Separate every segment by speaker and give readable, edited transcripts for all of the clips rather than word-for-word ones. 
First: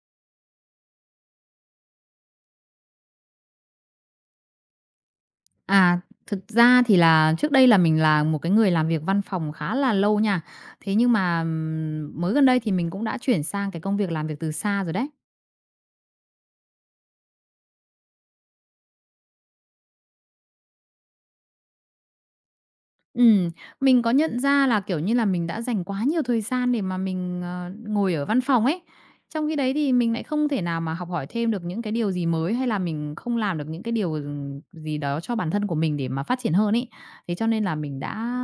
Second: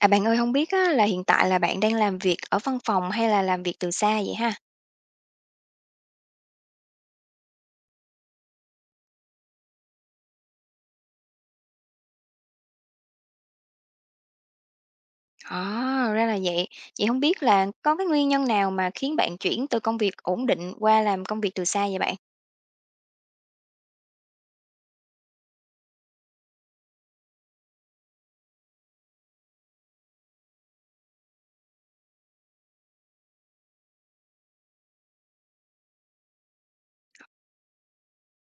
Speaker 1: À, bạn ơi, không biết á là hiện tại là bạn đang làm việc ở văn phòng hay là làm việc từ xa vậy ha?
Speaker 2: À, thực ra thì là trước đây là mình là một cái người làm việc văn phòng khá là lâu nha. Thế nhưng mà, mới gần đây thì mình cũng đã chuyển sang cái công việc làm việc từ xa rồi đấy.
Speaker 1: À, ra là vậy. Vậy không biết là có cái nguyên nhân nào mà khiến bạn chuyển từ công việc ổn định qua làm công việc từ xa vậy bạn?
Speaker 2: Ừm, mình có nhận ra là, kiểu như là, mình đã dành quá nhiều thời gian để mà mình, ngồi ở văn phòng ấy. Trong khi đấy thì mình lại không thể nào mà học hỏi thêm được những cái điều gì mới, hay là mình không làm được những cái điều, gì đó cho bản thân của mình để mà phát triển hơn ấy. Thế cho nên là mình đã,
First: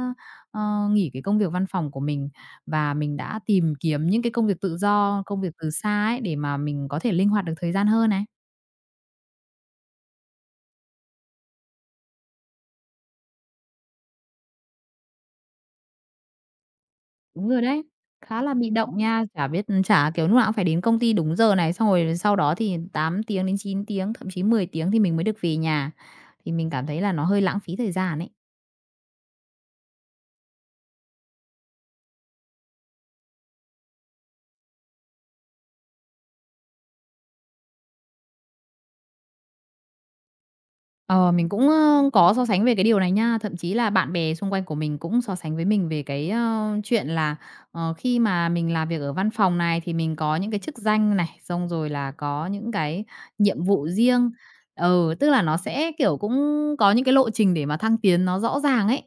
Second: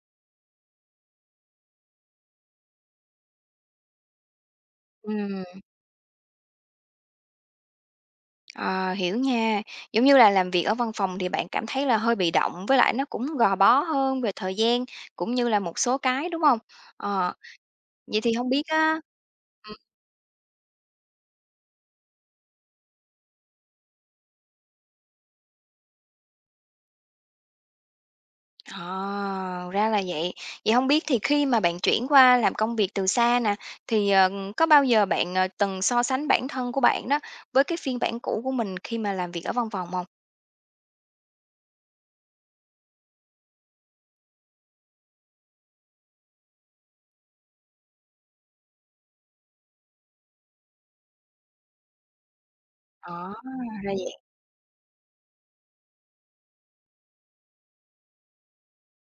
Speaker 2: ờ, nghỉ cái công việc văn phòng của mình và mình đã tìm kiếm những cái công việc tự do, công
Speaker 1: Ừm,
Speaker 2: việc từ xa ấy, để mà mình có thể linh hoạt được thời gian hơn này.
Speaker 1: ờ, Hiểu nha. Giống như là làm việc ở văn phòng thì bạn cảm thấy là hơi bị động, với lại nó cũng gò bó hơn về thời gian cũng như là một số cái, đúng không? Ờ,
Speaker 2: Đúng rồi đấy,
Speaker 1: Vậy thì
Speaker 2: khá
Speaker 1: không
Speaker 2: là
Speaker 1: biết
Speaker 2: bị động
Speaker 1: á.
Speaker 2: nha, chả biết ừ, chả, kiểu, lúc nào cũng phải đến công ty đúng giờ này, xong rồi sau đó thì 8 tiếng đến 9 tiếng, thậm chí 10 tiếng thì mình mới được về nhà, thì mình cảm thấy là nó hơi lãng phí thời gian ấy.
Speaker 1: À, ra là vậy. Vậy không biết thì khi mà bạn chuyển qua làm công việc từ xa nè, thì, có bao giờ bạn, từng so sánh bản thân của bạn đó với cái phiên bản cũ của mình khi mà làm việc ở văn phòng không?
Speaker 2: Ờ, mình cũng, có so sánh về cái điều này nha. Thậm chí là bạn bè xung quanh của mình cũng so sánh với mình về cái, chuyện là, khi mà mình làm việc ở văn phòng này thì mình có những cái chức danh này, xong rồi là có những cái
Speaker 1: Ờ,
Speaker 2: nhiệm vụ
Speaker 1: ra vậy.
Speaker 2: riêng. Ừ, tức là nó sẽ, kiểu, cũng có những cái lộ trình để mà thăng tiến nó rõ ràng ấy.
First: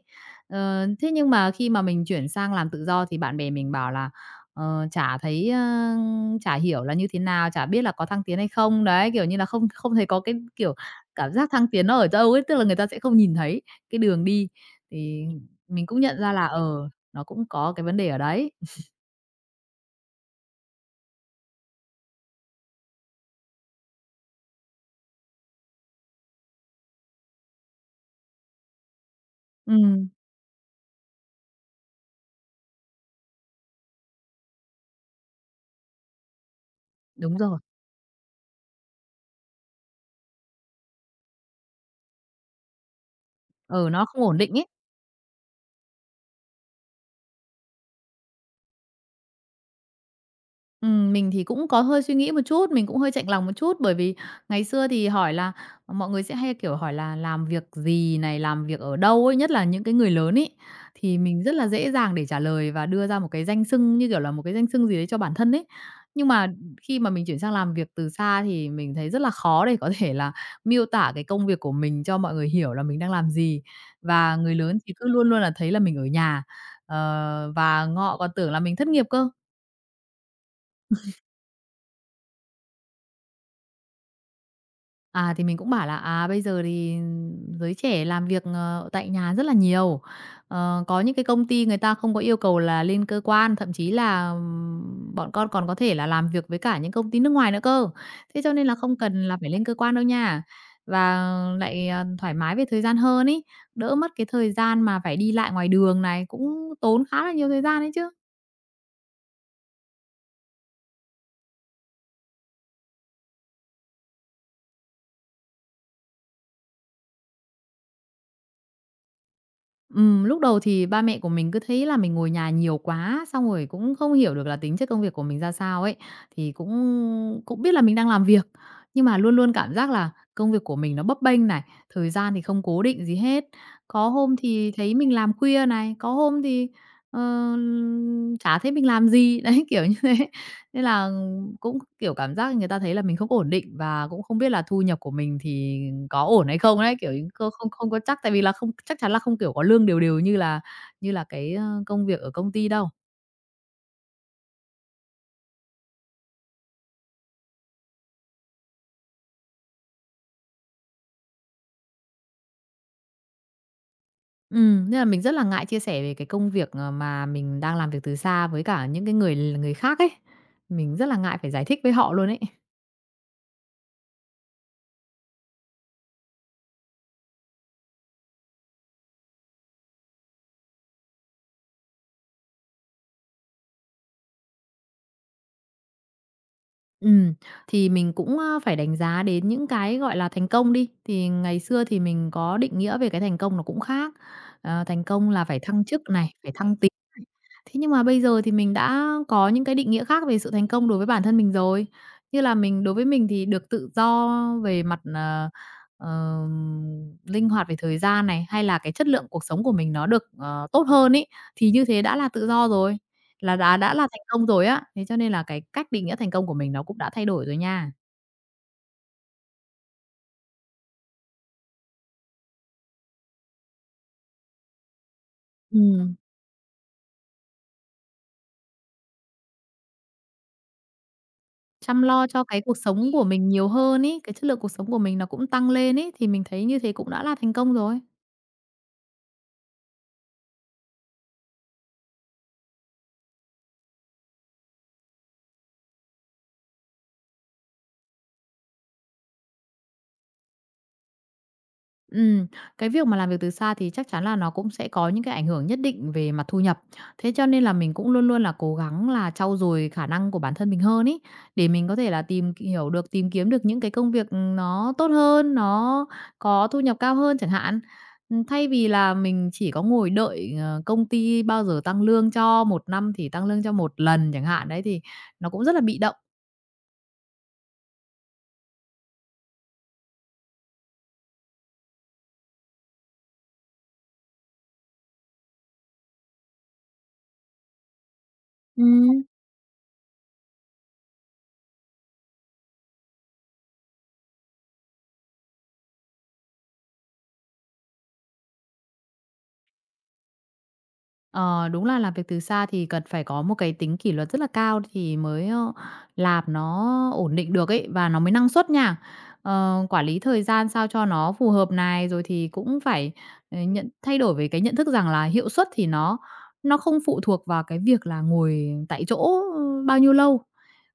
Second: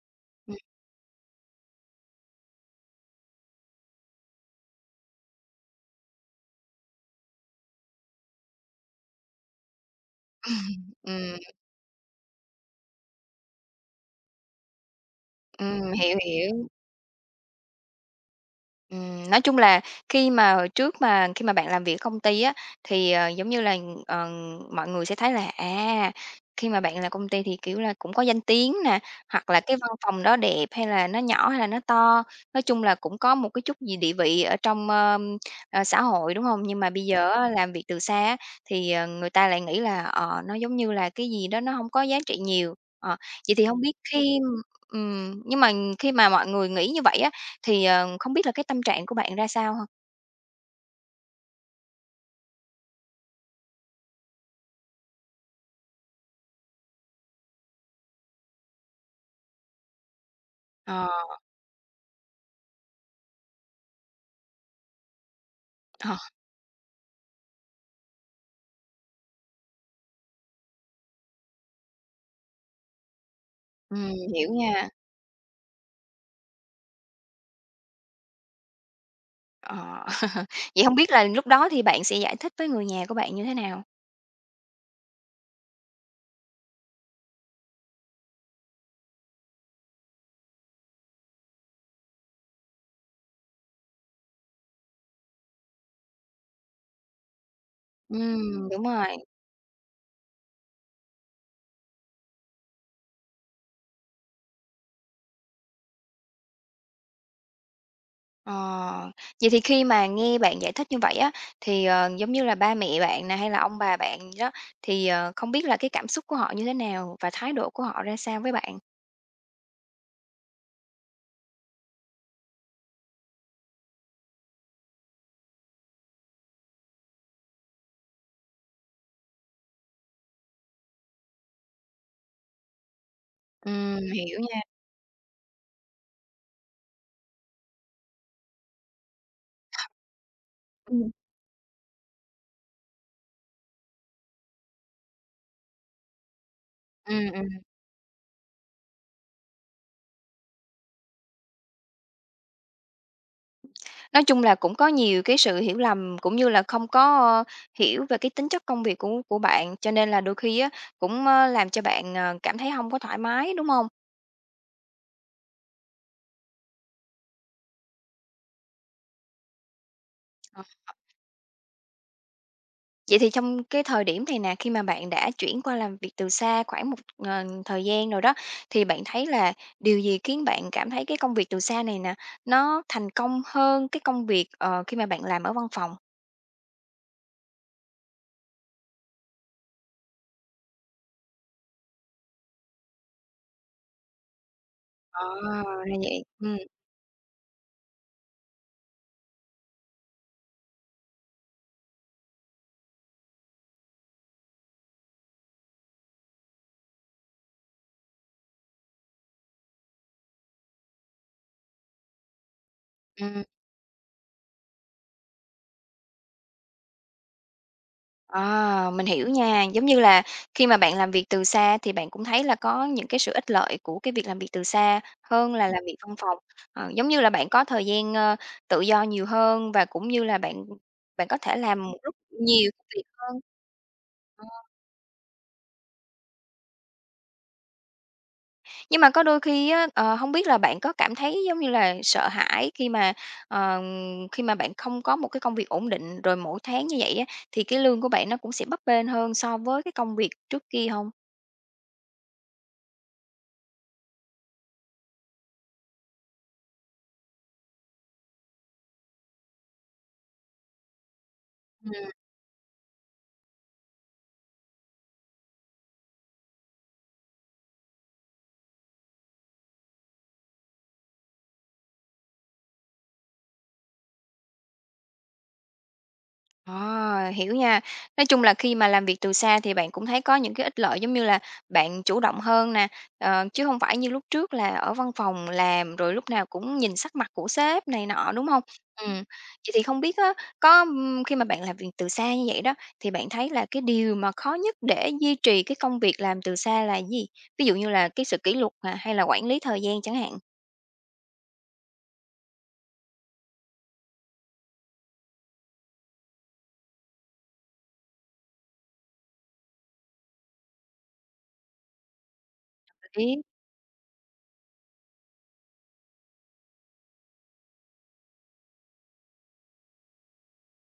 Speaker 1: Ừm,
Speaker 2: Thế nhưng mà khi mà mình chuyển sang làm tự do thì bạn bè mình bảo là, chả thấy, chả hiểu là như thế nào, chả biết là có thăng tiến hay không. Đấy, kiểu như là, không không thấy có cái, kiểu. Cảm
Speaker 1: ừm,
Speaker 2: giác thăng tiến nó ở đâu ấy, tức là người ta sẽ không nhìn thấy cái đường đi, thì mình cũng
Speaker 1: hiểu,
Speaker 2: nhận ra là,
Speaker 1: hiểu.
Speaker 2: nó cũng có cái vấn đề ở đấy.
Speaker 1: Nói chung là khi mà hồi trước mà khi mà bạn làm việc ở công ty á, thì, giống như là, ờ, mọi người sẽ thấy là, à, khi mà bạn làm công ty thì, kiểu là, cũng có danh tiếng nè, hoặc là cái văn
Speaker 2: Ừm,
Speaker 1: phòng đó đẹp hay là nó nhỏ hay là nó to, nói chung là cũng có một cái chút gì địa vị ở trong, xã hội, đúng không? Nhưng mà bây giờ
Speaker 2: đúng
Speaker 1: á,
Speaker 2: rồi,
Speaker 1: làm việc từ xa á, thì, người ta lại nghĩ là, nó giống như là cái gì đó nó không có giá trị nhiều. Ờ, Vậy thì không
Speaker 2: ừ,
Speaker 1: biết
Speaker 2: nó không ổn
Speaker 1: khi
Speaker 2: định ấy.
Speaker 1: nhưng mà khi mà mọi người nghĩ như vậy á, thì, không biết là cái tâm trạng của bạn ra sao ha?
Speaker 2: Mình thì cũng có hơi suy nghĩ một chút, mình cũng hơi chạnh lòng một chút, bởi vì ngày xưa thì hỏi là mọi người sẽ hay, kiểu, hỏi là "Làm việc gì này? Làm việc ở đâu ấy?" Nhất là những cái người lớn ấy, thì
Speaker 1: Ờ,
Speaker 2: mình rất là dễ dàng để trả lời và đưa ra một cái danh xưng, như kiểu là, một cái danh xưng gì đấy cho bản thân ấy.
Speaker 1: ờ,
Speaker 2: Nhưng mà khi mà mình chuyển sang làm việc từ xa thì mình thấy rất là khó để có thể là miêu tả cái công việc của mình cho mọi người hiểu là mình đang làm gì. Và
Speaker 1: hiểu
Speaker 2: người lớn
Speaker 1: nha.
Speaker 2: thì cứ luôn luôn là thấy là mình ở nhà, và ngọ còn tưởng là mình thất nghiệp cơ.
Speaker 1: Ờ, vậy hông biết là lúc đó thì bạn sẽ giải thích với người nhà của bạn như thế nào?
Speaker 2: À, thì mình cũng bảo là, à, bây giờ thì giới trẻ làm việc, tại nhà rất là nhiều. Ờ, có những cái công ty người ta không có yêu cầu là lên cơ quan, thậm chí là, bọn con còn có thể là làm việc với cả những công ty nước ngoài nữa cơ. Thế cho nên là
Speaker 1: Đúng
Speaker 2: không
Speaker 1: rồi.
Speaker 2: cần là phải lên cơ quan đâu nha. Và lại, thoải mái về thời gian hơn ý đỡ mất cái thời gian mà phải đi lại ngoài đường này, cũng tốn khá là nhiều thời gian đấy chứ.
Speaker 1: Ờ, Vậy thì khi mà nghe bạn giải thích như vậy á, thì, giống như là ba mẹ bạn nè, hay là ông bà bạn đó, thì, không biết là cái cảm xúc của họ như thế nào và thái độ của họ ra sao với bạn?
Speaker 2: Lúc đầu thì ba mẹ của mình cứ thấy là mình ngồi nhà nhiều quá, xong rồi cũng không hiểu được là tính chất công việc của mình ra sao ấy, thì cũng cũng biết là mình đang làm việc, nhưng mà luôn luôn cảm giác là công việc của mình nó bấp bênh này, thời gian thì không cố định gì hết. Có hôm
Speaker 1: Hiểu nha.
Speaker 2: thì thấy mình làm khuya này, có hôm thì, ờ, chả thấy mình làm gì, đấy, kiểu như thế. Nên là
Speaker 1: Ừm.
Speaker 2: cũng, kiểu, cảm giác người ta thấy là mình không ổn định và cũng không biết là thu nhập của mình thì có ổn hay không đấy, kiểu, như
Speaker 1: Ừm, ừm.
Speaker 2: không không không có chắc, tại vì là không chắc chắn là không, kiểu, có lương đều đều như là cái, công việc ở công ty đâu.
Speaker 1: Nói chung là cũng có nhiều cái sự hiểu lầm, cũng như là không có, hiểu về cái tính chất công việc của bạn, cho nên là đôi khi á, cũng, làm cho bạn, cảm thấy không có thoải mái, đúng không?
Speaker 2: Nên là mình rất là ngại chia sẻ về cái công việc, mà mình đang làm việc từ xa với cả những cái người người khác ấy.
Speaker 1: Ờ,
Speaker 2: Mình rất là ngại phải giải thích với họ luôn ấy.
Speaker 1: Vậy thì trong cái thời điểm này nè, khi mà bạn đã chuyển qua làm việc từ xa khoảng một, thời gian rồi đó, thì bạn thấy là điều gì khiến bạn cảm thấy cái công việc từ xa này nè, nó thành công hơn cái công việc, khi mà bạn làm ở văn phòng?
Speaker 2: Ừm, thì mình cũng, phải đánh giá đến những cái, gọi là, thành công đi, thì ngày xưa thì mình có định nghĩa về cái thành công nó cũng khác. Ờ, thành
Speaker 1: À,
Speaker 2: công là phải
Speaker 1: ra
Speaker 2: thăng chức
Speaker 1: vậy.
Speaker 2: này, phải
Speaker 1: Ừ,
Speaker 2: thăng tiến. Thế nhưng mà bây giờ thì mình đã có những cái định nghĩa khác về sự thành công đối với bản thân mình rồi. Như là mình đối với mình thì được tự do về mặt, ờm, linh hoạt về thời gian này, hay là cái chất lượng cuộc sống của mình nó được, tốt hơn ấy, thì như thế đã là tự do rồi,
Speaker 1: ừ.
Speaker 2: là đã là thành công rồi á. Thế cho nên là cái cách định nghĩa thành công của mình nó cũng đã thay đổi rồi nha.
Speaker 1: À, mình hiểu nha. Giống như là khi mà bạn làm việc từ xa thì bạn cũng thấy là có những cái sự ích lợi của cái việc làm việc từ xa hơn là làm việc văn
Speaker 2: Ừm,
Speaker 1: phòng. Giống như là bạn có thời gian, tự do nhiều hơn và cũng như là bạn bạn có thể làm một
Speaker 2: chăm
Speaker 1: lúc
Speaker 2: lo cho cái
Speaker 1: nhiều
Speaker 2: cuộc
Speaker 1: việc
Speaker 2: sống của
Speaker 1: hơn.
Speaker 2: mình nhiều hơn ấy, cái chất
Speaker 1: Ờ,
Speaker 2: lượng cuộc sống của mình nó cũng tăng lên ấy, thì mình thấy như thế cũng đã là thành công rồi.
Speaker 1: nhưng mà có đôi khi á, hông biết là bạn có cảm thấy, giống như là, sợ hãi ờ, khi mà bạn không có một cái công việc ổn định, rồi mỗi tháng như vậy á, thì cái lương của bạn nó cũng sẽ bấp bênh hơn so với cái công việc trước kia không?
Speaker 2: Ừm, cái việc mà làm việc từ xa thì chắc chắn là nó cũng sẽ có những cái ảnh hưởng nhất định về mặt thu nhập. Thế cho nên là mình cũng luôn luôn là cố gắng là trau dồi khả năng của bản thân mình hơn ý để mình có thể là tìm hiểu được, tìm kiếm được những cái công việc nó tốt hơn, nó có thu nhập cao hơn chẳng hạn. Thay vì là mình chỉ có ngồi đợi, công ty bao giờ tăng lương cho, một năm thì tăng lương cho một lần chẳng hạn, đấy, thì nó cũng rất là bị động.
Speaker 1: À, hiểu nha. Nói chung là khi mà làm việc từ xa thì bạn cũng thấy có những cái ích lợi giống như là bạn chủ động hơn nè, chứ không phải như lúc trước là ở văn phòng làm rồi lúc nào cũng nhìn sắc mặt của sếp này nọ, đúng không? Ừm,
Speaker 2: Ừm.
Speaker 1: Vậy thì không biết á, có, khi mà bạn làm việc từ xa như vậy đó, thì bạn thấy là cái điều mà khó nhất để duy trì cái công việc làm từ xa là gì? Ví dụ như là cái sự kỷ luật à hay là quản lý thời gian chẳng hạn?
Speaker 2: Ờ, đúng là làm việc từ xa thì cần phải có một cái tính kỷ luật rất là cao thì mới, làm nó ổn định được ấy, và nó mới năng suất nha. Ờ, quản lý thời gian sao cho nó phù hợp này, rồi thì cũng phải,
Speaker 1: Biết.
Speaker 2: nhận thay đổi về cái nhận thức rằng là hiệu suất thì nó không phụ thuộc vào cái việc là ngồi tại chỗ bao nhiêu lâu,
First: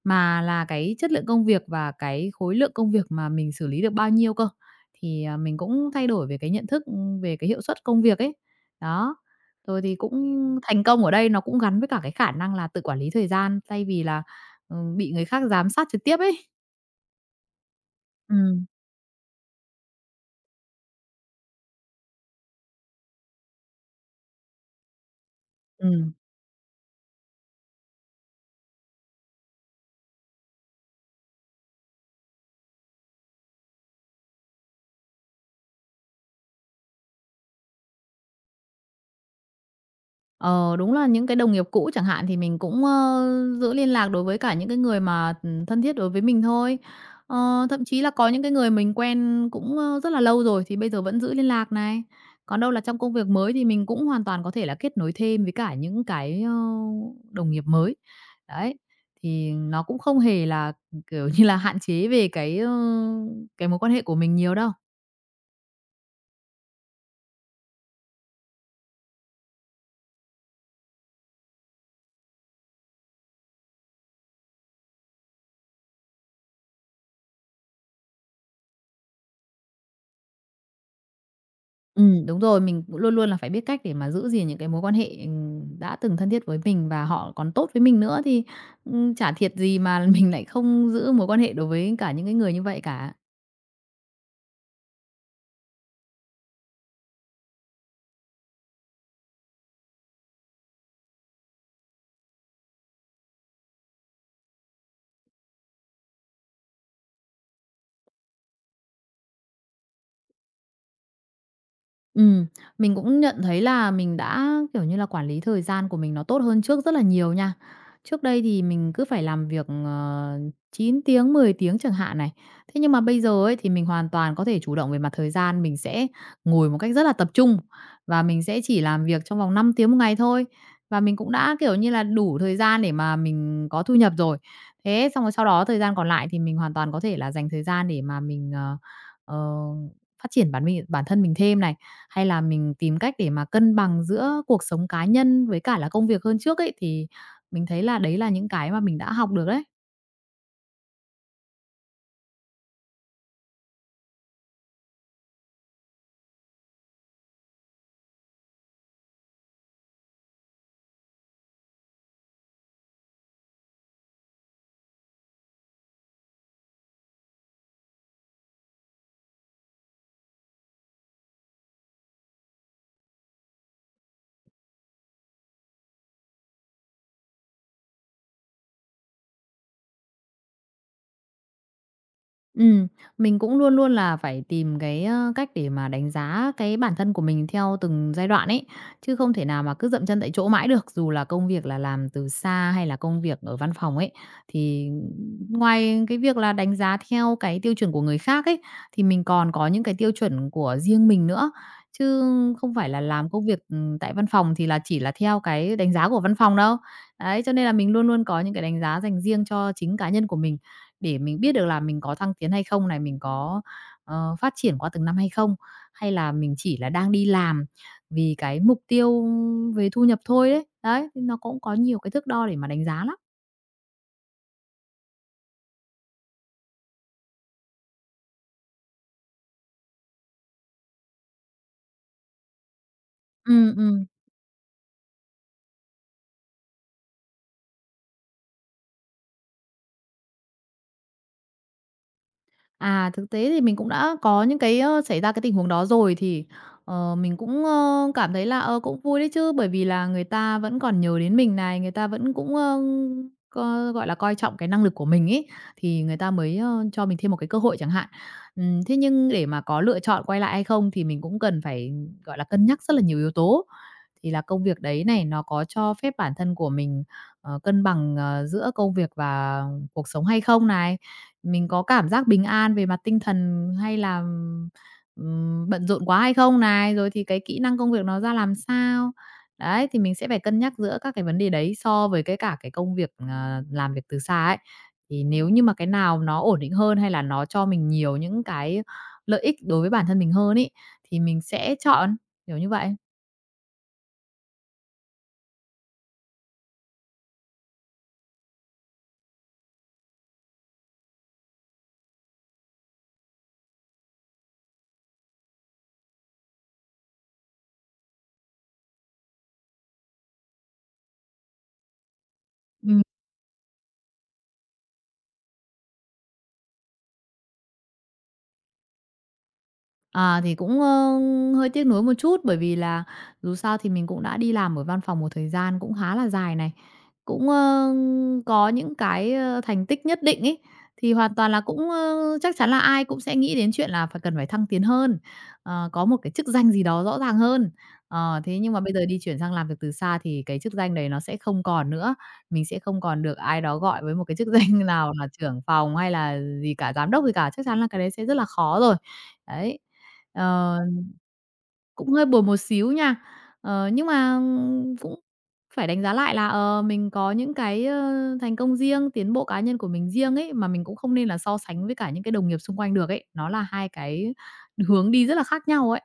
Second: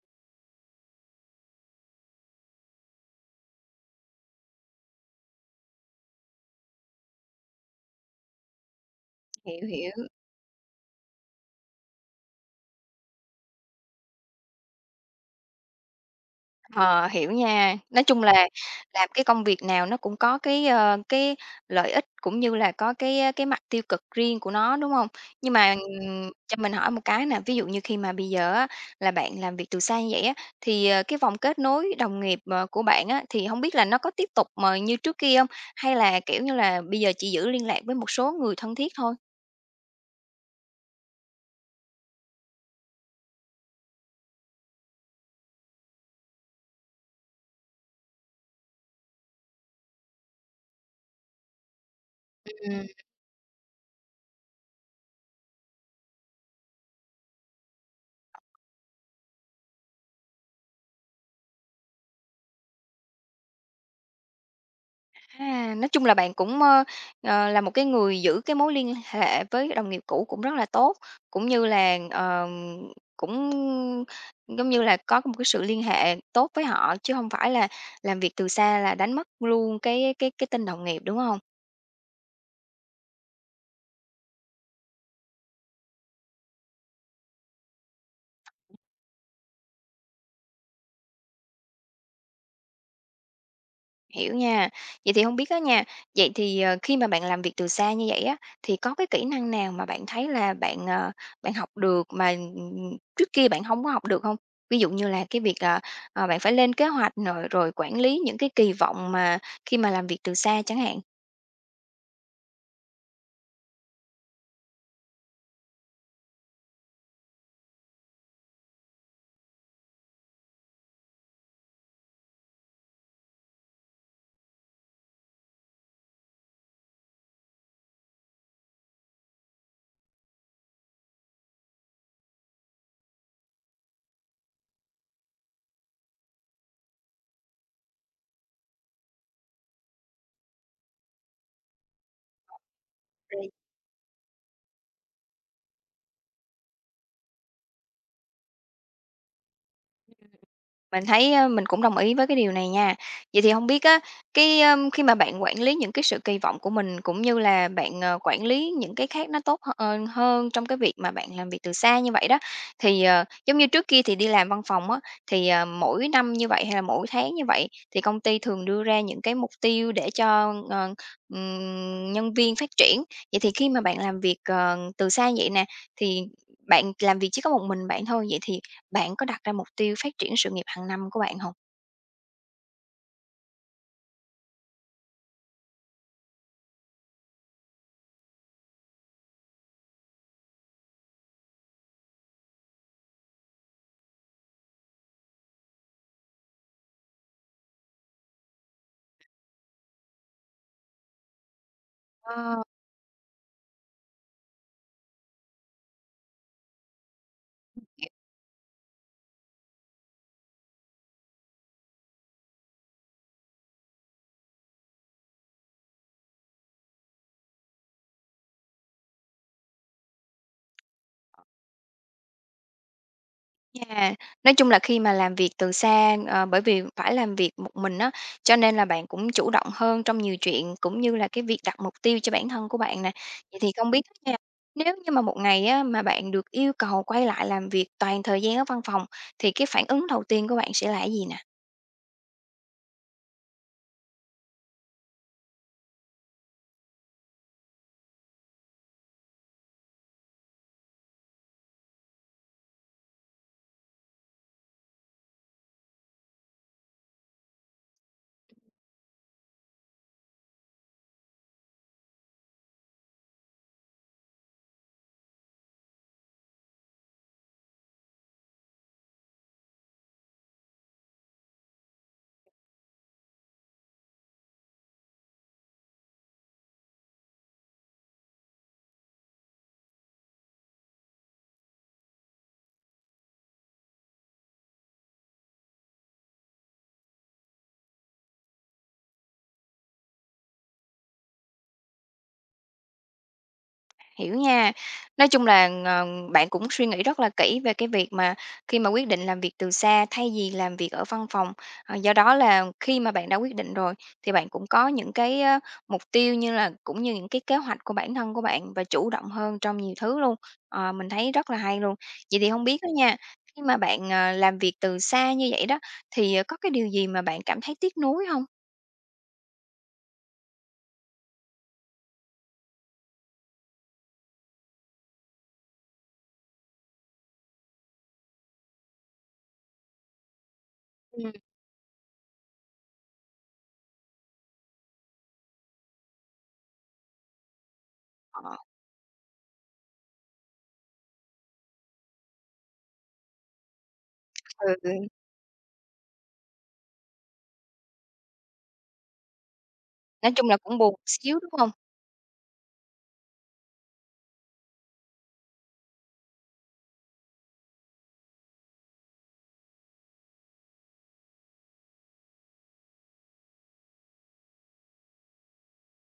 Speaker 2: mà là cái chất lượng công việc và cái khối lượng công việc mà mình xử lý được bao nhiêu cơ. Thì, à, mình cũng thay đổi về cái nhận thức, ừ, về cái hiệu suất công việc ấy. Đó.
Speaker 1: Hiểu,
Speaker 2: Rồi
Speaker 1: hiểu.
Speaker 2: thì cũng thành công ở đây nó cũng gắn với cả cái khả năng là tự quản lý thời gian, thay vì là, bị người khác giám sát trực tiếp ấy.
Speaker 1: Ờ, Hiểu nha. Nói chung là
Speaker 2: Ừm,
Speaker 1: làm cái công việc nào nó cũng có cái lợi ích cũng như là có cái mặt tiêu cực riêng của nó, đúng không? Nhưng mà,
Speaker 2: ừm.
Speaker 1: cho mình hỏi một cái nè, ví dụ như khi mà bây giờ á là bạn làm việc từ xa như vậy á, thì, cái vòng kết nối đồng nghiệp, của bạn á, thì không biết là nó có tiếp tục mà như trước kia không? Hay là, kiểu như là, bây giờ chỉ giữ liên lạc với một số người thân thiết thôi?
Speaker 2: Ờ, đúng là những cái đồng nghiệp cũ chẳng hạn thì mình cũng, giữ liên lạc đối với cả những cái người mà, thân thiết đối với mình thôi. Ờ, thậm chí là có những cái người mình quen cũng, rất là lâu rồi thì bây giờ vẫn giữ liên lạc này. Còn đâu là trong công việc mới thì mình cũng hoàn toàn có thể là kết nối thêm với cả những cái, đồng nghiệp mới. Đấy, thì nó cũng không hề là, kiểu như là, hạn chế về cái, cái mối quan hệ của mình nhiều đâu.
Speaker 1: À, nói chung là bạn cũng, là một cái người giữ cái mối liên hệ với đồng nghiệp cũ cũng rất là tốt, cũng như là, cũng, giống như là, có một cái sự liên hệ tốt với họ, chứ không phải là làm việc từ xa là đánh mất luôn cái tên đồng nghiệp, đúng không?
Speaker 2: Đúng rồi, mình cũng luôn luôn là phải biết cách để mà giữ gìn những cái mối quan hệ, đã từng thân thiết với mình và họ còn tốt với mình nữa thì, chả thiệt gì mà mình lại không giữ mối quan hệ đối với cả những cái người như vậy cả.
Speaker 1: Hiểu nha. Vậy thì không biết đó nha, vậy thì, khi mà bạn làm việc từ xa như vậy á, thì có cái kỹ năng nào mà bạn thấy là bạn học được mà, trước kia bạn không có học được không? Ví dụ như là cái việc, bạn phải lên kế hoạch rồi rồi quản lý những cái kỳ vọng mà khi mà làm việc từ xa chẳng hạn.
Speaker 2: Ừ, mình cũng nhận thấy là mình đã, kiểu như là, quản lý thời gian của mình nó tốt hơn trước rất là nhiều nha. Trước đây thì mình cứ phải làm việc, 9 tiếng, 10 tiếng chẳng hạn này. Thế nhưng mà bây giờ ấy thì mình hoàn toàn có thể chủ động về mặt thời gian, mình sẽ ngồi một cách rất là tập trung và mình sẽ chỉ làm việc trong vòng 5 tiếng một ngày thôi. Và mình cũng đã, kiểu như là, đủ thời gian để mà mình có thu nhập rồi. Thế xong rồi sau đó thời gian còn lại thì mình hoàn toàn có thể là dành thời gian để mà mình, ờ phát triển bản thân mình thêm này, hay là mình tìm cách để mà cân bằng giữa cuộc sống cá nhân với cả là công việc hơn trước ấy, thì mình thấy là đấy là những cái mà mình đã học được đấy.
Speaker 1: Mình thấy, mình cũng đồng ý với cái điều này nha. Vậy thì không biết á, cái, khi mà bạn quản lý những cái sự kỳ vọng của mình, cũng như là bạn quản lý những cái khác nó tốt hơn trong cái việc mà bạn làm việc từ xa như vậy đó, thì, giống như trước kia thì đi làm văn phòng á, thì, mỗi năm như vậy hay là mỗi tháng như vậy thì công ty thường đưa ra những cái mục tiêu để cho, nhân viên phát triển. Vậy thì khi mà bạn làm việc, từ xa vậy nè, thì bạn làm việc chỉ có một mình bạn thôi, vậy thì bạn có đặt ra mục tiêu phát triển sự nghiệp hàng năm của bạn hông?
Speaker 2: Ừm, mình cũng luôn luôn là phải tìm cách để mà đánh giá cái bản thân của mình theo từng giai đoạn ấy, chứ không thể nào mà cứ dậm chân tại chỗ mãi được, dù là công việc là làm từ xa hay là công việc ở văn phòng ấy. Thì ngoài cái việc là đánh giá theo cái tiêu chuẩn của người khác ấy, thì mình còn có những cái tiêu chuẩn của riêng mình nữa, chứ
Speaker 1: Ờ.
Speaker 2: không phải là làm công việc tại văn phòng thì là chỉ là theo cái đánh giá của văn phòng đâu. Đấy, cho nên là mình luôn luôn có những cái đánh giá dành riêng cho chính cá nhân của mình. Để mình biết được là mình có thăng tiến hay không này, mình có phát triển qua từng năm hay không? Hay là mình chỉ là đang đi làm vì cái mục tiêu về thu nhập thôi đấy. Đấy, nó cũng có nhiều cái thước đo để mà đánh giá lắm.
Speaker 1: Yeah, nói chung là khi mà làm việc từ xa, bởi vì phải làm việc một mình á, cho nên là bạn cũng chủ động hơn trong nhiều chuyện, cũng như là cái việc đặt mục tiêu cho bản thân của bạn nè. Vậy thì
Speaker 2: Ừm,
Speaker 1: không biết
Speaker 2: ừm.
Speaker 1: á nha, nếu như mà một ngày á, mà bạn được yêu cầu quay lại làm việc toàn thời gian ở văn phòng, thì cái phản ứng đầu tiên của bạn sẽ là cái gì nè?
Speaker 2: À, thực tế thì mình cũng đã có xảy ra cái tình huống đó rồi thì, mình cảm thấy là, ờ, cũng vui đấy chứ, bởi vì là người ta vẫn còn nhớ đến mình này, người ta vẫn cũng, ơ, co gọi là, coi trọng cái năng lực của mình ấy, thì người ta mới cho mình thêm một cái cơ hội chẳng hạn. Thế nhưng để mà có lựa chọn quay lại hay không thì mình cũng cần phải, gọi là, cân nhắc rất là nhiều yếu tố thì là công việc đấy này nó có cho phép bản thân của mình cân bằng giữa công việc và cuộc sống hay không này? Mình có cảm giác bình an về mặt tinh thần hay là, bận rộn quá hay không này? Rồi thì cái kỹ năng công việc nó ra làm sao? Đấy, thì mình sẽ phải cân nhắc giữa các cái vấn đề đấy so với cái cả cái công việc làm việc từ xa ấy. Thì nếu như mà cái nào nó ổn định hơn hay là nó cho mình nhiều những cái lợi ích đối với bản thân mình hơn ý thì mình sẽ chọn, kiểu như vậy.
Speaker 1: Hiểu nha. Nói chung là, bạn cũng suy nghĩ rất là kỹ về cái việc mà khi mà quyết định làm việc từ xa thay vì làm việc ở văn phòng. Do đó là khi mà bạn đã quyết định rồi thì bạn cũng có những cái, mục tiêu như là cũng như những cái kế hoạch của bản thân của bạn và chủ động hơn trong nhiều thứ luôn. Mình thấy rất là hay luôn. Vậy thì không biết á
Speaker 2: Ừ.
Speaker 1: nha, khi mà bạn làm việc từ xa như vậy đó, thì, có cái điều gì mà bạn cảm thấy tiếc nuối không?
Speaker 2: À, thì cũng hơi tiếc nuối một chút, bởi vì là dù sao thì mình cũng đã đi làm ở văn phòng một thời gian cũng khá là dài này, cũng, ơ, có thành tích nhất định ấy, thì
Speaker 1: Ừm.
Speaker 2: hoàn toàn là chắc chắn là ai cũng sẽ nghĩ đến chuyện là phải cần phải thăng tiến hơn, có một cái chức danh gì đó rõ ràng hơn. Ờ,
Speaker 1: Ờ,
Speaker 2: thế nhưng mà bây giờ đi chuyển sang làm việc từ xa thì cái chức danh đấy nó sẽ không còn nữa. Mình sẽ không còn được ai đó gọi với một cái chức
Speaker 1: ừ,
Speaker 2: danh
Speaker 1: ừ.
Speaker 2: nào là trưởng phòng hay là gì cả, giám đốc gì cả, chắc chắn là cái đấy sẽ rất là khó rồi. Đấy,
Speaker 1: Nói chung là
Speaker 2: ờ,
Speaker 1: cũng buồn một xíu, đúng không?
Speaker 2: cũng hơi buồn một xíu nha. Ờ, nhưng mà, cũng phải đánh giá lại là, ờ, mình có thành công riêng, tiến bộ cá nhân của mình riêng ấy, mà mình cũng không nên là so sánh với cả những cái đồng nghiệp xung quanh được ấy. Nó là hai cái hướng đi rất là khác nhau ấy.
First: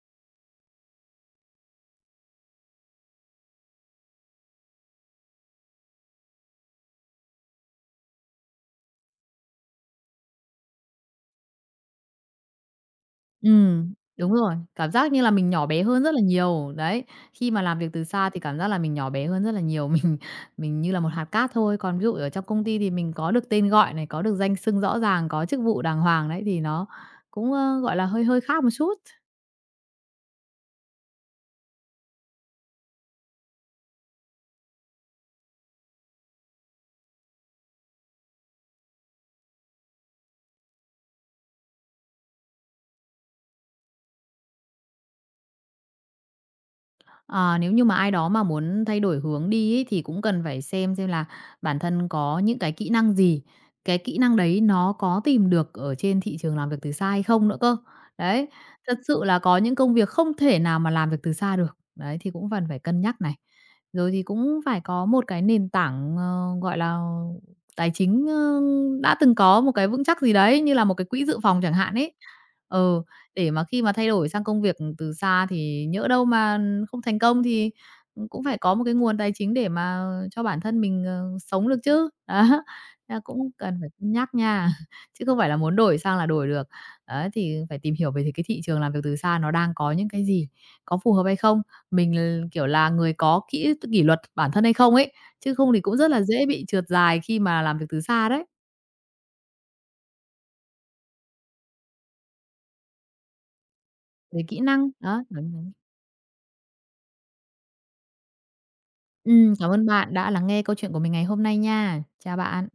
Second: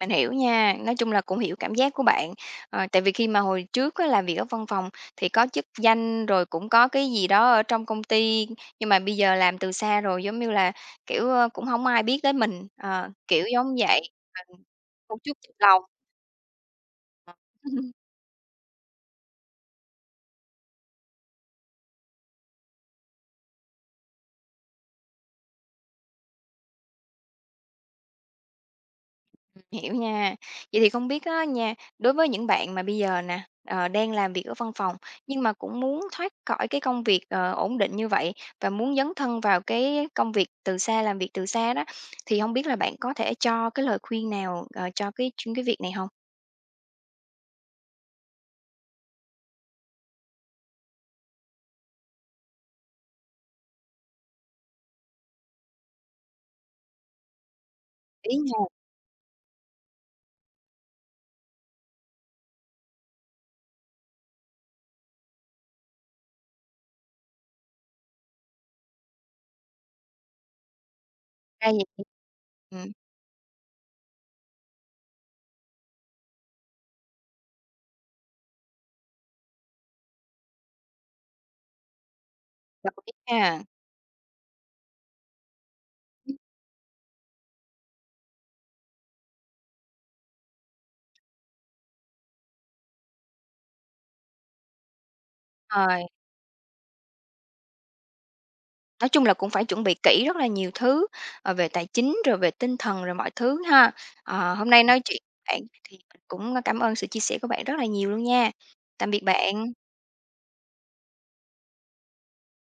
Speaker 1: Mình hiểu nha, nói chung là cũng hiểu cảm giác của bạn. Tại vì khi mà hồi trước á, làm việc ở văn phòng thì có chức danh rồi cũng có cái gì đó ở trong công ty, nhưng mà bây giờ làm từ xa rồi, giống như là, kiểu, cũng không ai biết tới mình, kiểu giống vậy,
Speaker 2: Đúng rồi,
Speaker 1: mình
Speaker 2: cảm giác
Speaker 1: một
Speaker 2: như là
Speaker 1: chút
Speaker 2: mình
Speaker 1: chạnh
Speaker 2: nhỏ bé
Speaker 1: lòng.
Speaker 2: hơn rất là nhiều, đấy. Khi mà làm việc từ xa thì cảm giác là mình nhỏ bé hơn rất là nhiều, mình như là một hạt cát thôi. Còn ví dụ ở trong công ty thì mình có được tên gọi này, có được danh xưng rõ ràng, có chức vụ đàng hoàng đấy, thì nó gọi là, hơi hơi khác một chút.
Speaker 1: Hiểu nha. Vậy thì không biết á nha, đối với những bạn mà bây giờ nè, đang làm việc ở văn phòng nhưng mà cũng muốn thoát khỏi cái công việc, ổn định như vậy và muốn dấn thân vào cái công việc từ xa, làm việc từ xa đó, thì không biết là bạn có thể cho cái lời khuyên nào, cho cái chuyên cái việc này không?
Speaker 2: Ờ, nếu như mà ai đó mà muốn thay đổi hướng đi ấy, thì cũng cần phải xem là bản thân có những cái kỹ năng gì, cái kỹ năng đấy nó có tìm được ở trên thị trường làm việc từ xa hay không nữa cơ.
Speaker 1: Ý
Speaker 2: Đấy,
Speaker 1: nha,
Speaker 2: thật sự là có những công việc không thể nào mà làm việc từ xa được. Đấy, thì cũng cần phải cân nhắc này. Rồi thì cũng phải có một cái nền tảng, ờ, gọi là, tài chính, đã từng có một cái vững chắc gì đấy, như là một cái quỹ dự phòng
Speaker 1: ra
Speaker 2: chẳng
Speaker 1: vậy.
Speaker 2: hạn ấy.
Speaker 1: ừm,
Speaker 2: Ừ. Để mà khi mà thay đổi sang công việc từ xa thì nhỡ đâu mà không thành công thì, ừ, cũng phải có một cái nguồn tài chính để mà cho bản thân mình sống được chứ. Đó,
Speaker 1: Đồng ý
Speaker 2: nên là cũng
Speaker 1: ha.
Speaker 2: cần phải cân nhắc nha, chứ không phải là muốn đổi sang là đổi được. Đấy, thì phải tìm hiểu về thì cái thị trường làm việc từ xa nó đang có những cái gì, có phù hợp hay không? Mình kiểu là người có kỷ luật bản thân hay không ấy, chứ không thì
Speaker 1: Ờ.
Speaker 2: cũng rất là dễ bị trượt dài khi mà làm việc từ xa đấy,
Speaker 1: Nói chung là cũng phải chuẩn bị kỹ rất là nhiều thứ, về tài chính, rồi về tinh thần, rồi mọi thứ ha.
Speaker 2: về kỹ
Speaker 1: Hôm nay
Speaker 2: năng.
Speaker 1: nói chuyện
Speaker 2: Đó, đúng,
Speaker 1: với bạn
Speaker 2: đúng.
Speaker 1: thì mình cũng, cảm ơn sự chia sẻ của bạn rất là nhiều luôn nha. Tạm biệt
Speaker 2: Cảm
Speaker 1: bạn.
Speaker 2: ơn bạn đã lắng nghe câu chuyện của mình ngày hôm nay nha. Chào bạn.